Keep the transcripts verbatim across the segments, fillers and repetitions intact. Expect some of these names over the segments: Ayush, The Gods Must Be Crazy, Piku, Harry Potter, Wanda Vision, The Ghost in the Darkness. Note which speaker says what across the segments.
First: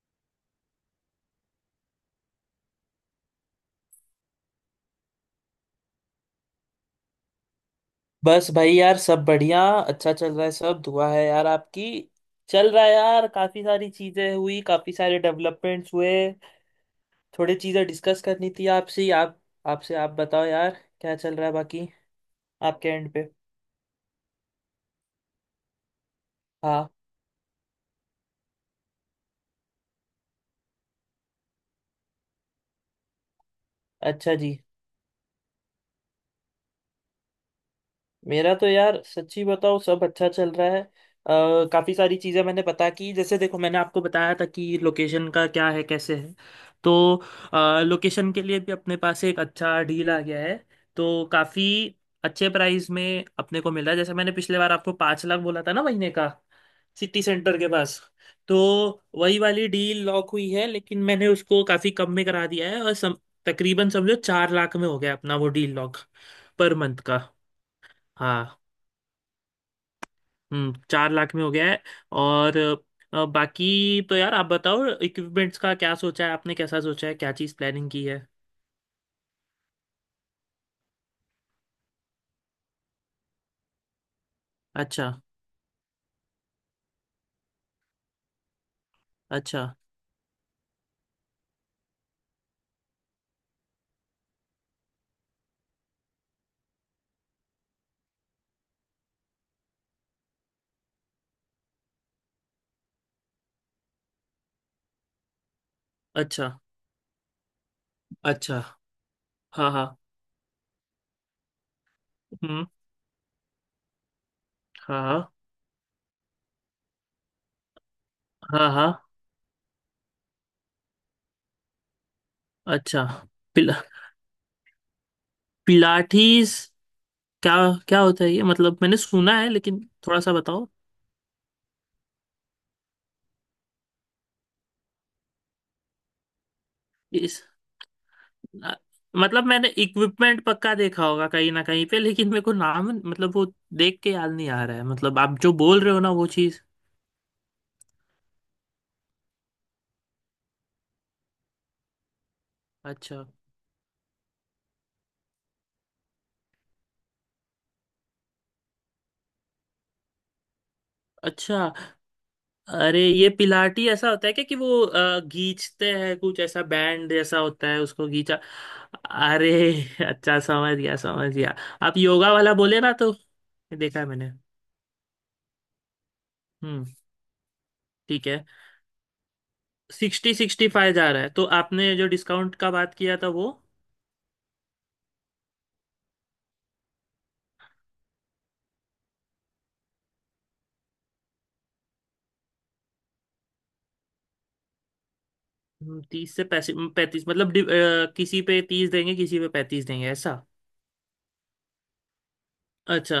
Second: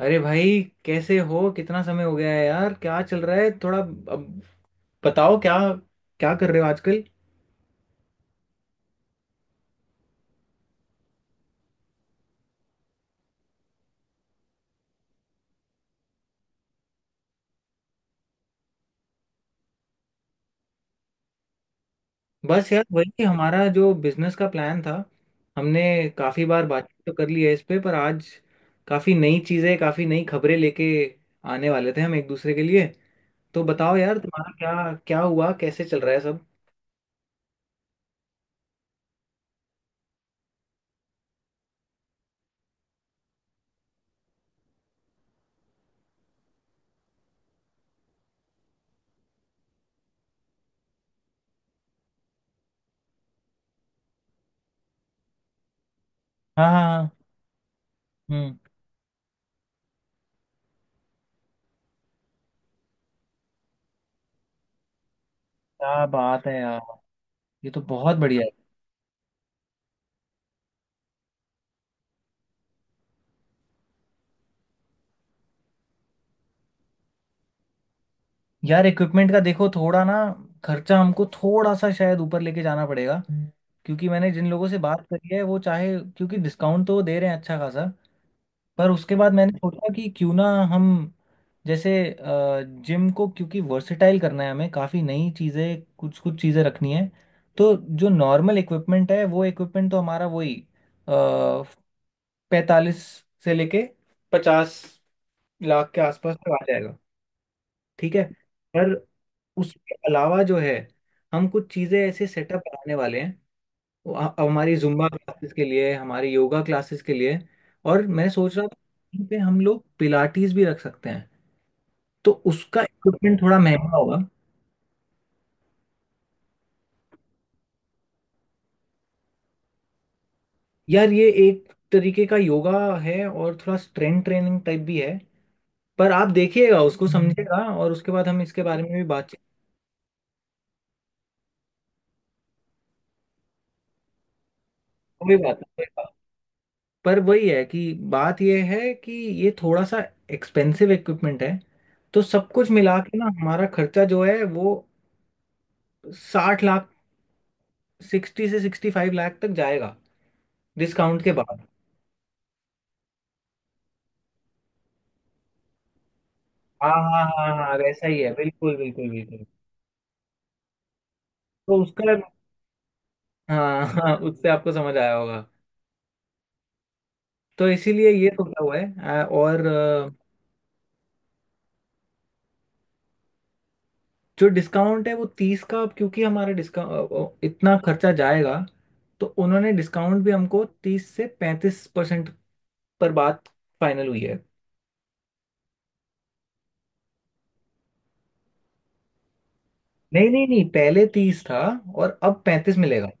Speaker 1: अरे भाई, कैसे हो? कितना समय हो गया है यार। क्या चल रहा है? थोड़ा अब बताओ, क्या क्या कर रहे हो आजकल?
Speaker 2: बस भाई यार सब बढ़िया अच्छा चल रहा है सब दुआ है यार आपकी। चल रहा है यार काफी सारी चीजें हुई काफी सारे डेवलपमेंट्स हुए। थोड़ी चीजें डिस्कस करनी थी आपसे ही, आप आपसे आप बताओ यार क्या चल रहा है बाकी।
Speaker 1: बस यार
Speaker 2: आपके एंड
Speaker 1: वही
Speaker 2: पे।
Speaker 1: हमारा जो बिजनेस का प्लान था, हमने काफी बार
Speaker 2: हाँ।
Speaker 1: बातचीत तो कर ली है इस पे, पर आज काफी नई चीजें, काफी नई खबरें लेके आने वाले थे हम एक दूसरे के लिए। तो बताओ यार,
Speaker 2: अच्छा
Speaker 1: तुम्हारा
Speaker 2: जी।
Speaker 1: क्या क्या हुआ, कैसे चल रहा है सब?
Speaker 2: मेरा तो यार सच्ची बताओ सब अच्छा चल रहा है, अ, काफी सारी चीजें मैंने पता की जैसे देखो मैंने आपको बताया था कि लोकेशन का क्या है कैसे है। तो लोकेशन के लिए भी अपने पास एक अच्छा डील आ गया है। तो काफी अच्छे प्राइस में अपने को मिला जैसे मैंने पिछले बार आपको पाँच लाख बोला था ना महीने का।
Speaker 1: हाँ हाँ
Speaker 2: सिटी
Speaker 1: हाँ,
Speaker 2: सेंटर के पास। तो
Speaker 1: हम्म।
Speaker 2: वही वाली डील लॉक हुई है लेकिन मैंने उसको काफी कम में करा दिया है और सम, तकरीबन समझो चार लाख में हो गया अपना वो डील लॉक।
Speaker 1: क्या बात है
Speaker 2: पर
Speaker 1: यार,
Speaker 2: मंथ का।
Speaker 1: ये तो बहुत बढ़िया है।
Speaker 2: हाँ। हम्म चार लाख में हो गया है। और अ, बाकी तो यार आप बताओ इक्विपमेंट्स का क्या सोचा है आपने कैसा सोचा है क्या चीज़ प्लानिंग की है।
Speaker 1: यार इक्विपमेंट का देखो, थोड़ा ना खर्चा हमको थोड़ा सा शायद ऊपर लेके जाना पड़ेगा हम्म। क्योंकि मैंने जिन लोगों से बात
Speaker 2: अच्छा।
Speaker 1: करी है वो चाहे, क्योंकि डिस्काउंट तो वो दे रहे हैं अच्छा खासा, पर उसके बाद मैंने
Speaker 2: अच्छा।
Speaker 1: सोचा कि क्यों ना हम, जैसे जिम को क्योंकि वर्सेटाइल करना है हमें, काफ़ी नई चीज़ें, कुछ कुछ चीज़ें रखनी है। तो जो नॉर्मल इक्विपमेंट है वो इक्विपमेंट तो हमारा वही पैंतालीस से लेके पचास लाख के आसपास
Speaker 2: अच्छा।
Speaker 1: तक आ जाएगा। ठीक है,
Speaker 2: अच्छा।
Speaker 1: पर
Speaker 2: हाँ हाँ।
Speaker 1: उसके अलावा जो है, हम कुछ चीज़ें ऐसे सेटअप
Speaker 2: हम्म।
Speaker 1: बनाने वाले हैं वो ह- हमारी जुम्बा
Speaker 2: हाँ
Speaker 1: क्लासेस के लिए, हमारी योगा क्लासेस के लिए। और मैं सोच
Speaker 2: हाँ
Speaker 1: रहा
Speaker 2: हाँ
Speaker 1: था
Speaker 2: हाँ।
Speaker 1: कहीं पे हम लोग पिलाटीज भी रख सकते हैं, तो उसका
Speaker 2: अच्छा।
Speaker 1: इक्विपमेंट थोड़ा
Speaker 2: पिला
Speaker 1: महंगा होगा।
Speaker 2: पिलाटीज क्या क्या होता है ये मतलब मैंने सुना है लेकिन थोड़ा सा बताओ।
Speaker 1: यार ये एक तरीके का योगा है और थोड़ा स्ट्रेंथ ट्रेनिंग टाइप भी है। पर आप देखिएगा, उसको
Speaker 2: इस
Speaker 1: समझिएगा, और उसके बाद हम इसके
Speaker 2: अ,
Speaker 1: बारे में भी बातचीत।
Speaker 2: मतलब मैंने इक्विपमेंट पक्का देखा होगा कहीं ना कहीं पे लेकिन मेरे को नाम मतलब वो देख के याद नहीं आ रहा है मतलब
Speaker 1: कोई
Speaker 2: आप जो
Speaker 1: बात
Speaker 2: बोल
Speaker 1: नहीं,
Speaker 2: रहे हो ना वो चीज़।
Speaker 1: पर वही है कि बात यह है कि ये थोड़ा सा एक्सपेंसिव इक्विपमेंट है। तो सब कुछ मिला के
Speaker 2: अच्छा।
Speaker 1: ना हमारा खर्चा जो है वो साठ लाख, सिक्सटी से सिक्सटी फाइव लाख तक जाएगा डिस्काउंट के बाद।
Speaker 2: अच्छा। अरे ये पिलाटी ऐसा होता है क्या कि वो अ, खींचते हैं कुछ ऐसा
Speaker 1: हाँ
Speaker 2: बैंड
Speaker 1: हाँ
Speaker 2: जैसा
Speaker 1: हाँ हाँ
Speaker 2: होता
Speaker 1: हाँ,
Speaker 2: है
Speaker 1: वैसा
Speaker 2: उसको
Speaker 1: ही है,
Speaker 2: खींचा।
Speaker 1: बिल्कुल बिल्कुल बिल्कुल।
Speaker 2: अरे। अच्छा समझ गया समझ गया।
Speaker 1: तो
Speaker 2: आप
Speaker 1: उसका,
Speaker 2: योगा वाला बोले ना तो
Speaker 1: हाँ
Speaker 2: देखा है
Speaker 1: हाँ,
Speaker 2: मैंने।
Speaker 1: उससे आपको समझ आया होगा।
Speaker 2: हम्म।
Speaker 1: तो इसीलिए
Speaker 2: ठीक
Speaker 1: ये
Speaker 2: है।
Speaker 1: सोचा हुआ है। आ, और आ,
Speaker 2: सिक्सटी सिक्सटी फाइव जा रहा है तो आपने जो डिस्काउंट का बात किया था वो।
Speaker 1: जो डिस्काउंट है वो तीस का, अब क्योंकि हमारा डिस्काउंट इतना खर्चा जाएगा तो उन्होंने डिस्काउंट भी हमको तीस से पैंतीस परसेंट पर बात फाइनल हुई है।
Speaker 2: हम्म, तीस से पैंतीस मतलब डि- अ, किसी पे तीस देंगे किसी पे पैंतीस देंगे
Speaker 1: नहीं
Speaker 2: ऐसा।
Speaker 1: नहीं नहीं, पहले तीस था और अब पैंतीस मिलेगा।
Speaker 2: अच्छा।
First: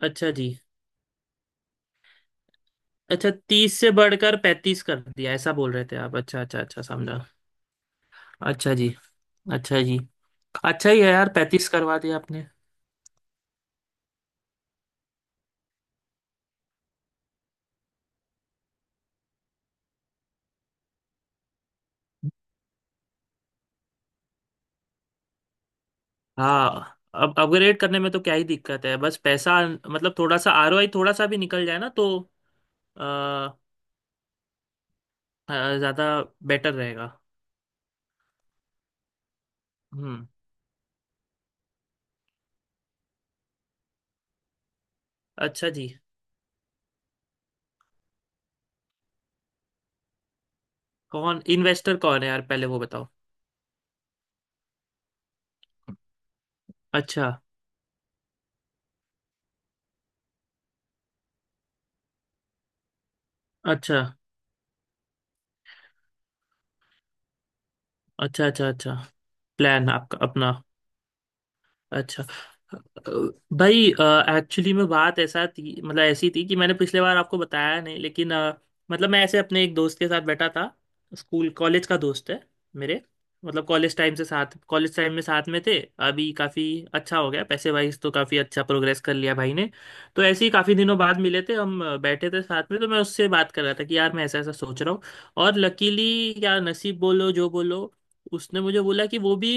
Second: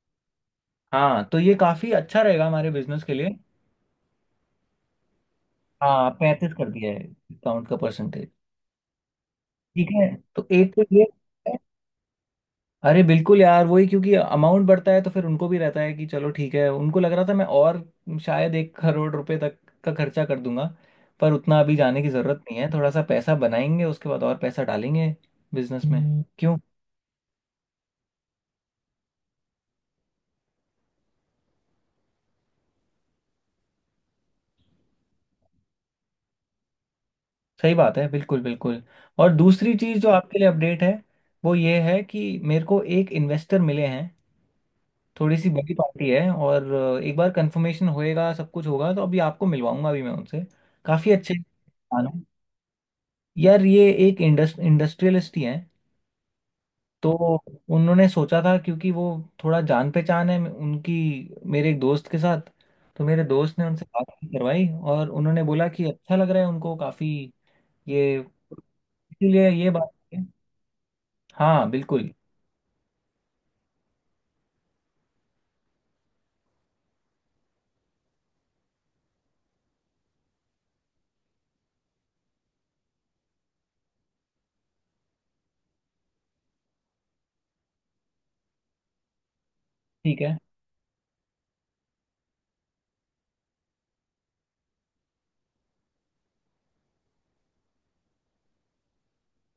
Speaker 2: अच्छा जी।
Speaker 1: हाँ, तो ये काफी अच्छा रहेगा हमारे बिजनेस के लिए।
Speaker 2: अच्छा तीस से बढ़कर पैंतीस कर दिया ऐसा बोल रहे थे
Speaker 1: हाँ,
Speaker 2: आप अच्छा
Speaker 1: पैंतीस
Speaker 2: अच्छा
Speaker 1: कर
Speaker 2: अच्छा
Speaker 1: दिया है
Speaker 2: समझा।
Speaker 1: डिस्काउंट का परसेंटेज।
Speaker 2: अच्छा जी। अच्छा
Speaker 1: ठीक
Speaker 2: जी।
Speaker 1: है, तो एक तो
Speaker 2: अच्छा ही
Speaker 1: ये।
Speaker 2: है यार पैंतीस करवा दिया आपने।
Speaker 1: अरे बिल्कुल यार, वही, क्योंकि अमाउंट बढ़ता है तो फिर उनको भी रहता है कि चलो ठीक है। उनको लग रहा था मैं, और शायद एक करोड़ रुपए तक का खर्चा कर दूंगा, पर उतना अभी जाने की जरूरत नहीं है। थोड़ा सा पैसा बनाएंगे, उसके बाद और पैसा डालेंगे बिजनेस में हम्म। क्यों,
Speaker 2: हाँ अब अपग्रेड करने में तो क्या ही दिक्कत है बस पैसा मतलब थोड़ा सा आरओआई थोड़ा सा भी निकल जाए ना तो अ, अ, ज्यादा बेटर रहेगा।
Speaker 1: सही बात है, बिल्कुल बिल्कुल। और दूसरी चीज़ जो
Speaker 2: हम्म।
Speaker 1: आपके लिए अपडेट है वो ये है कि मेरे को एक इन्वेस्टर मिले हैं, थोड़ी सी
Speaker 2: अच्छा
Speaker 1: बड़ी
Speaker 2: जी।
Speaker 1: पार्टी है, और अ, एक बार कंफर्मेशन होएगा, सब कुछ होगा, तो अभी आपको मिलवाऊंगा भी मैं उनसे। काफ़ी अच्छे
Speaker 2: कौन इन्वेस्टर
Speaker 1: इंसान हैं।
Speaker 2: कौन है यार पहले वो बताओ।
Speaker 1: यार ये एक इंडस्ट इंडस्ट्रियलिस्ट ही हैं। तो
Speaker 2: अच्छा।
Speaker 1: उन्होंने सोचा था, क्योंकि वो, थोड़ा जान पहचान है उनकी मेरे एक दोस्त के साथ, तो मेरे दोस्त ने उनसे
Speaker 2: अच्छा
Speaker 1: बात करवाई और उन्होंने बोला कि अच्छा लग रहा है उनको काफ़ी ये,
Speaker 2: अच्छा अच्छा। अच्छा।
Speaker 1: इसीलिए ये
Speaker 2: प्लान
Speaker 1: बात
Speaker 2: आपका
Speaker 1: है।
Speaker 2: अपना।
Speaker 1: हाँ बिल्कुल।
Speaker 2: अच्छा। अ, भाई एक्चुअली में बात ऐसा थी मतलब ऐसी थी कि मैंने पिछले बार आपको बताया नहीं लेकिन अ, मतलब मैं ऐसे अपने एक दोस्त के साथ बैठा था। स्कूल कॉलेज का दोस्त है मेरे। मतलब कॉलेज टाइम से साथ कॉलेज टाइम में साथ में थे। अभी काफ़ी अच्छा हो गया पैसे वाइज तो काफ़ी अच्छा प्रोग्रेस कर लिया भाई ने।
Speaker 1: ठीक
Speaker 2: तो
Speaker 1: है।
Speaker 2: ऐसे ही काफ़ी दिनों बाद मिले थे हम अ, बैठे थे साथ में तो मैं उससे बात कर रहा था कि यार मैं ऐसा ऐसा सोच रहा हूँ। और लकीली या नसीब बोलो जो बोलो उसने मुझे बोला कि वो भी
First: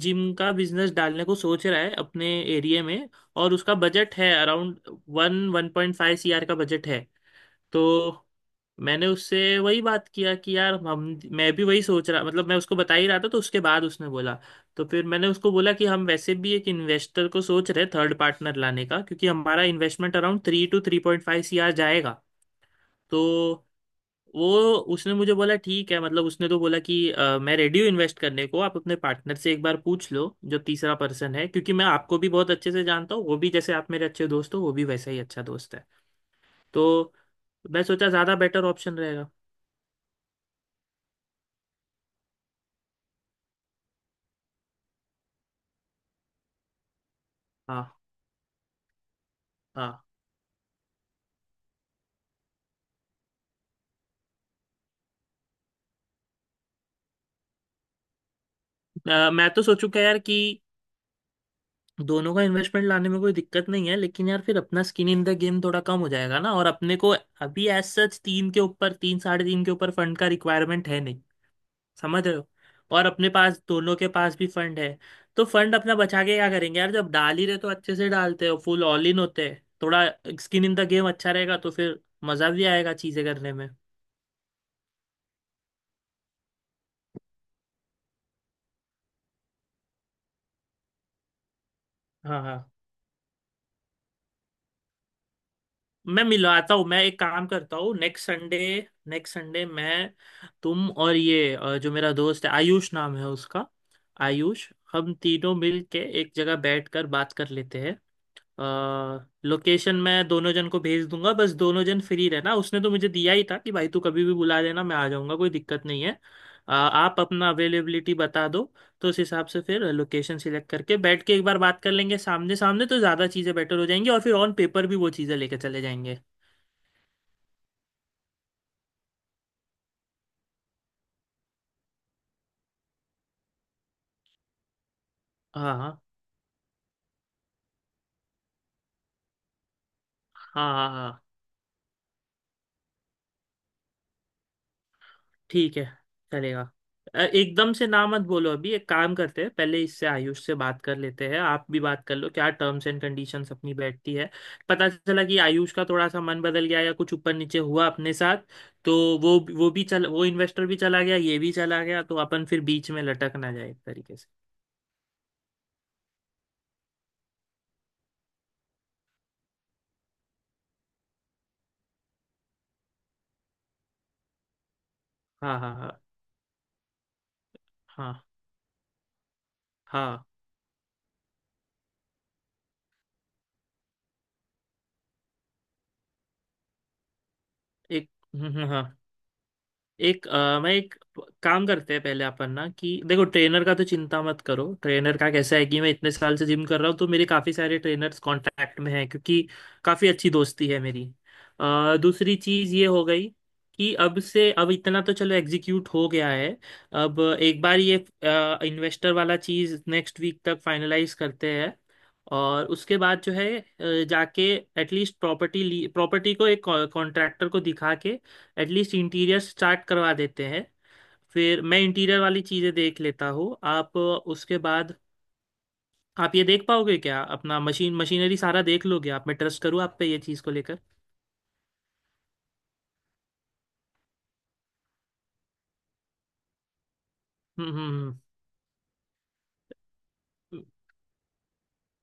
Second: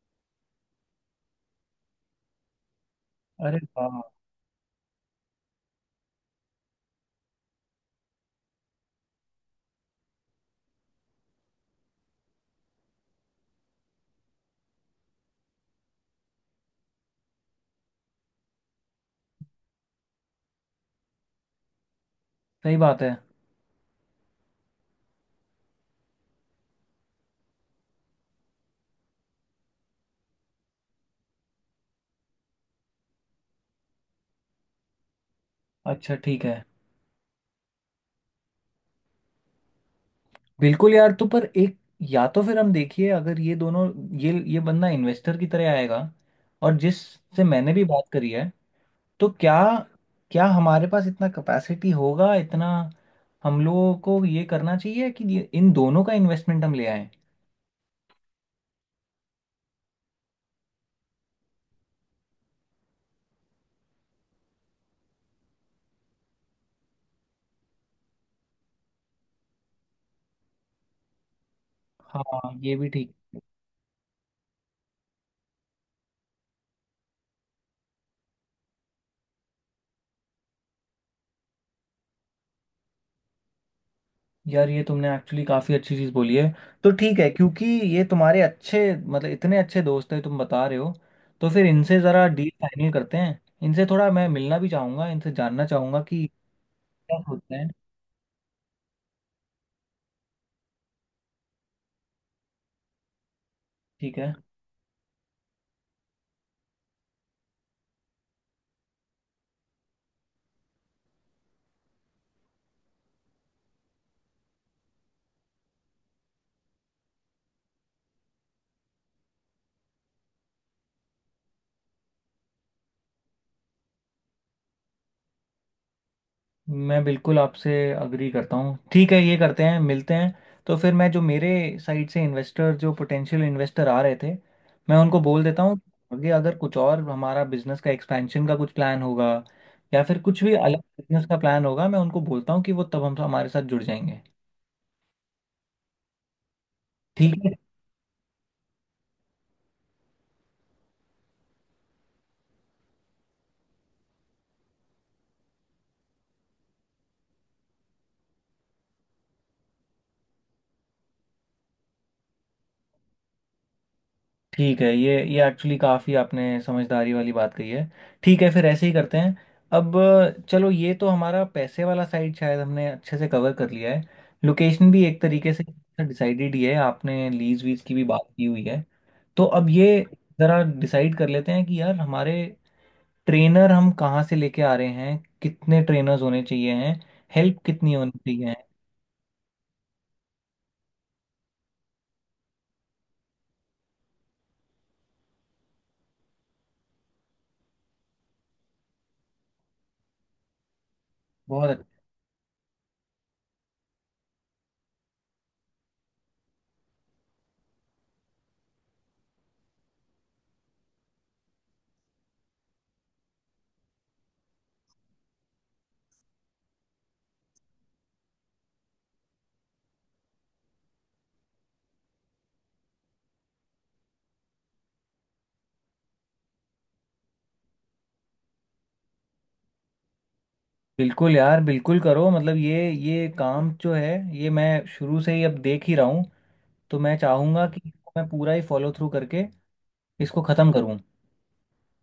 Speaker 2: जिम का बिजनेस डालने को सोच रहा है अपने एरिया में। और
Speaker 1: अरे
Speaker 2: उसका
Speaker 1: वाह!
Speaker 2: बजट है around one one point five C R का बजट है। तो मैंने उससे वही बात किया कि यार हम मैं भी वही सोच रहा मतलब मैं उसको बता ही रहा था तो उसके बाद उसने बोला। तो फिर मैंने उसको बोला कि हम वैसे भी एक इन्वेस्टर को सोच रहे थर्ड पार्टनर लाने का क्योंकि हमारा investment around three two three point five C R जाएगा।
Speaker 1: सही बात है।
Speaker 2: तो वो उसने मुझे बोला ठीक है मतलब उसने तो बोला कि "अ, मैं रेडी हूँ इन्वेस्ट करने को आप अपने पार्टनर से एक बार पूछ लो जो तीसरा पर्सन है क्योंकि मैं आपको भी बहुत अच्छे से जानता हूँ वो भी जैसे आप मेरे अच्छे दोस्त हो वो भी वैसा ही अच्छा दोस्त है"।
Speaker 1: अच्छा ठीक है।
Speaker 2: तो मैं सोचा ज़्यादा बेटर ऑप्शन रहेगा।
Speaker 1: बिल्कुल यार, तो पर एक, या तो फिर हम देखिए, अगर ये दोनों, ये ये बंदा इन्वेस्टर की तरह आएगा और जिससे मैंने भी
Speaker 2: हाँ
Speaker 1: बात करी है, तो क्या
Speaker 2: हाँ।
Speaker 1: क्या हमारे पास इतना कैपेसिटी होगा इतना? हम लोगों को ये करना चाहिए कि ये- इन दोनों का इन्वेस्टमेंट हम ले आए।
Speaker 2: अ, मैं तो सोचू क्या यार कि दोनों का इन्वेस्टमेंट लाने में कोई दिक्कत नहीं है लेकिन यार फिर अपना स्किन इन द गेम थोड़ा कम हो जाएगा ना और अपने को अभी एज सच तीन के ऊपर तीन साढ़े तीन के ऊपर फंड का रिक्वायरमेंट है। समझ रहे हो।
Speaker 1: हाँ ये भी
Speaker 2: और
Speaker 1: ठीक।
Speaker 2: अपने पास दोनों के पास भी फंड है। तो फंड अपना बचा के क्या करेंगे यार जब डाल ही रहे तो अच्छे से डालते हो फुल ऑल इन होते हैं थोड़ा स्किन इन द गेम अच्छा रहेगा तो फिर मजा भी आएगा चीजें करने में।
Speaker 1: यार ये तुमने एक्चुअली काफ़ी अच्छी चीज़ बोली है। तो ठीक है, क्योंकि ये तुम्हारे अच्छे, मतलब इतने अच्छे दोस्त हैं तुम बता रहे हो, तो फिर इनसे ज़रा
Speaker 2: हाँ
Speaker 1: डील
Speaker 2: हाँ।
Speaker 1: फाइनल करते हैं, इनसे थोड़ा मैं मिलना भी चाहूँगा, इनसे जानना चाहूँगा
Speaker 2: मैं
Speaker 1: कि
Speaker 2: मिलवाता हूँ मैं एक
Speaker 1: क्या
Speaker 2: काम
Speaker 1: सोचते हैं।
Speaker 2: करता हूँ नेक्स्ट संडे। नेक्स्ट संडे मैं तुम और ये अ, जो मेरा दोस्त है आयुष नाम है उसका।
Speaker 1: ठीक है,
Speaker 2: आयुष हम तीनों मिल के एक जगह बैठ कर बात कर लेते हैं। लोकेशन मैं दोनों जन को भेज दूंगा बस दोनों जन फ्री रहना उसने तो मुझे दिया ही था कि भाई तू कभी भी बुला लेना मैं आ जाऊंगा कोई दिक्कत नहीं है। अ, आप अपना अवेलेबिलिटी बता दो। तो उस हिसाब से फिर लोकेशन सिलेक्ट करके बैठ के एक बार बात कर लेंगे सामने सामने तो ज़्यादा चीज़ें बेटर हो जाएंगी और फिर ऑन पेपर भी वो चीज़ें लेके चले जाएंगे।
Speaker 1: मैं बिल्कुल आपसे अग्री करता हूँ। ठीक है, ये करते हैं, मिलते हैं। तो फिर मैं जो मेरे साइड से इन्वेस्टर, जो पोटेंशियल इन्वेस्टर आ रहे थे, मैं उनको बोल देता
Speaker 2: हाँ
Speaker 1: हूँ।
Speaker 2: हाँ
Speaker 1: आगे अगर कुछ और हमारा बिजनेस का एक्सपेंशन का कुछ प्लान होगा या फिर कुछ भी
Speaker 2: हाँ
Speaker 1: अलग
Speaker 2: हाँ हाँ।
Speaker 1: बिजनेस का प्लान होगा, मैं उनको बोलता हूँ कि वो तब हम हमारे साथ जुड़ जाएंगे।
Speaker 2: ठीक है। चलेगा। अ,
Speaker 1: ठीक है।
Speaker 2: एकदम से ना मत बोलो अभी एक काम करते हैं पहले इससे आयुष से बात कर लेते हैं आप भी बात कर लो क्या टर्म्स एंड कंडीशंस अपनी बैठती है। पता चला कि आयुष का थोड़ा सा मन बदल गया या कुछ ऊपर नीचे हुआ अपने साथ। तो वो वो भी चल वो इन्वेस्टर भी चला गया ये भी चला गया तो अपन फिर बीच में लटक ना जाए एक तरीके से।
Speaker 1: ठीक है, ये ये एक्चुअली काफ़ी आपने समझदारी वाली बात कही है। ठीक है, फिर ऐसे ही करते हैं। अब अ, चलो, ये तो हमारा पैसे वाला साइड शायद हमने अच्छे से कवर कर लिया है। लोकेशन भी एक तरीके
Speaker 2: हाँ
Speaker 1: से
Speaker 2: हाँ हाँ
Speaker 1: डिसाइडेड ही है, आपने लीज वीज की भी बात
Speaker 2: हाँ
Speaker 1: की हुई है। तो अब ये
Speaker 2: हाँ।
Speaker 1: ज़रा डिसाइड कर लेते हैं कि यार हमारे ट्रेनर हम कहाँ से लेके आ रहे हैं, कितने ट्रेनर्स होने चाहिए हैं, हेल्प कितनी
Speaker 2: एक।
Speaker 1: होनी
Speaker 2: हम्म,
Speaker 1: चाहिए है।
Speaker 2: हम्म, हाँ। एक अ, मैं एक काम करते हैं पहले अपन ना कि देखो ट्रेनर का तो चिंता मत करो ट्रेनर का कैसा है कि मैं इतने साल से जिम कर रहा हूँ तो मेरे काफ़ी सारे ट्रेनर्स कांटेक्ट में हैं क्योंकि काफ़ी अच्छी दोस्ती है मेरी।
Speaker 1: बहुत अच्छा।
Speaker 2: अ, दूसरी चीज़ ये हो गई कि अब से अब इतना तो चलो एग्जीक्यूट हो गया है। अब एक बार ये इन्वेस्टर वाला चीज़ नेक्स्ट वीक तक फाइनलाइज करते हैं। और उसके बाद जो है अ, जाके एटलीस्ट प्रॉपर्टी ली प्रॉपर्टी को एक कॉन्ट्रैक्टर को दिखा के एटलीस्ट इंटीरियर स्टार्ट करवा देते हैं। फिर मैं इंटीरियर वाली चीज़ें देख लेता हूँ आप उसके बाद। आप ये देख पाओगे क्या अपना मशीन मशीनरी सारा देख लोगे आप मैं ट्रस्ट करूँ आप पे ये चीज़ को लेकर।
Speaker 1: बिल्कुल यार, बिल्कुल करो, मतलब ये ये काम जो है ये मैं शुरू से ही अब देख ही रहा हूँ, तो मैं चाहूंगा
Speaker 2: हम्म
Speaker 1: कि
Speaker 2: हम्म
Speaker 1: इसको
Speaker 2: हम्म।
Speaker 1: मैं पूरा ही फॉलो थ्रू करके इसको खत्म करूं।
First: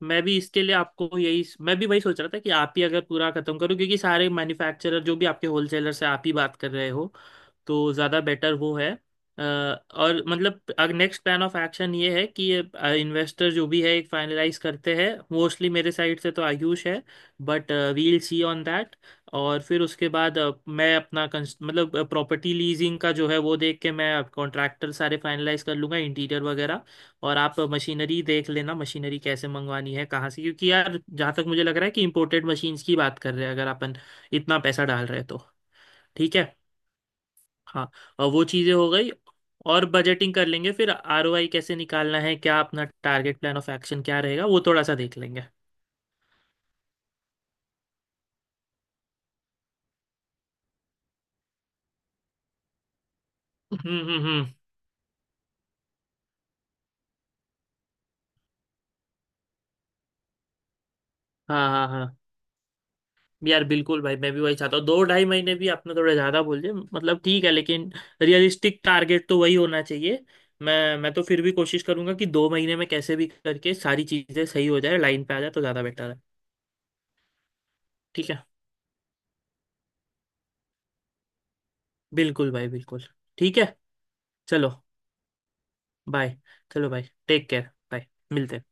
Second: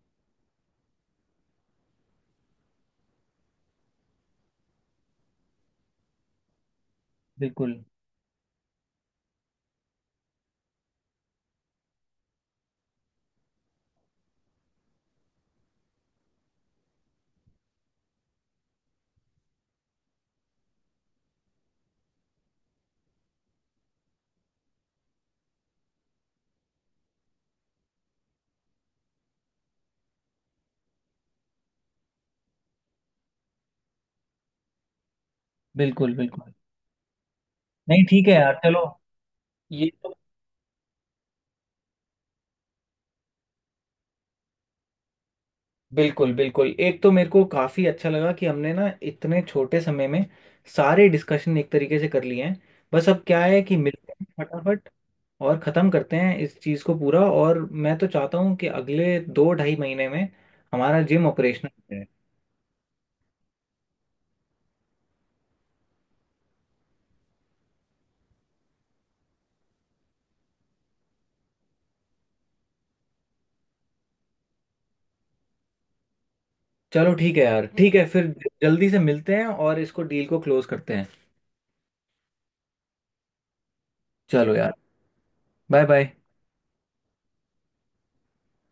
Speaker 2: मैं भी इसके लिए आपको यही मैं भी वही सोच रहा था कि आप ही अगर पूरा खत्म करो क्योंकि सारे मैन्युफैक्चरर जो भी आपके होलसेलर से आप ही बात कर रहे हो
Speaker 1: बिल्कुल
Speaker 2: तो ज़्यादा बेटर वो है। अ, और मतलब नेक्स्ट प्लान ऑफ एक्शन ये है कि इन्वेस्टर जो भी है एक फाइनलाइज करते हैं मोस्टली मेरे साइड से तो आयुष है but we'll see on that. और फिर उसके बाद अ, मैं अपना कंस- मतलब प्रॉपर्टी लीजिंग का जो है वो देख के मैं कॉन्ट्रैक्टर सारे फाइनलाइज कर लूँगा इंटीरियर वगैरह। और आप मशीनरी देख लेना मशीनरी कैसे मंगवानी है कहाँ से क्योंकि यार जहाँ तक मुझे लग रहा है कि इम्पोर्टेड मशीन्स की बात कर रहे हैं अगर अपन इतना पैसा डाल रहे हैं तो।
Speaker 1: बिल्कुल
Speaker 2: ठीक
Speaker 1: बिल्कुल।
Speaker 2: है। हाँ।
Speaker 1: नहीं ठीक
Speaker 2: और
Speaker 1: है
Speaker 2: वो
Speaker 1: यार,
Speaker 2: चीज़ें
Speaker 1: चलो।
Speaker 2: हो गई और
Speaker 1: ये तो
Speaker 2: बजटिंग कर लेंगे फिर आरओआई कैसे निकालना है क्या अपना टारगेट प्लान ऑफ एक्शन क्या रहेगा वो थोड़ा सा देख लेंगे
Speaker 1: बिल्कुल बिल्कुल, एक तो मेरे को काफी अच्छा लगा कि हमने ना इतने छोटे समय में सारे डिस्कशन एक तरीके से कर लिए हैं। बस अब क्या है कि
Speaker 2: हम्म
Speaker 1: मिलते
Speaker 2: हम्म
Speaker 1: हैं
Speaker 2: हम्म।
Speaker 1: फटाफट और खत्म करते हैं इस चीज को पूरा। और मैं तो चाहता हूँ कि अगले दो ढाई महीने में हमारा जिम
Speaker 2: हाँ हाँ
Speaker 1: ऑपरेशनल है।
Speaker 2: हाँ। यार बिल्कुल भाई मैं भी वही चाहता हूँ दो ढाई महीने भी आपने थोड़ा ज्यादा बोल दिया मतलब ठीक है लेकिन रियलिस्टिक टारगेट तो वही होना चाहिए। मैं मैं तो फिर भी कोशिश करूंगा कि दो महीने में कैसे भी करके सारी चीजें सही हो जाए लाइन पे आ जाए तो ज्यादा बेटर है।
Speaker 1: चलो ठीक है यार, ठीक है फिर
Speaker 2: ठीक है।
Speaker 1: जल्दी से मिलते हैं और इसको, डील को क्लोज करते हैं।
Speaker 2: बिल्कुल भाई बिल्कुल। ठीक है।
Speaker 1: चलो
Speaker 2: चलो।
Speaker 1: यार, बाय बाय।
Speaker 2: बाय। चलो भाई। Take care bye. मिलते हैं।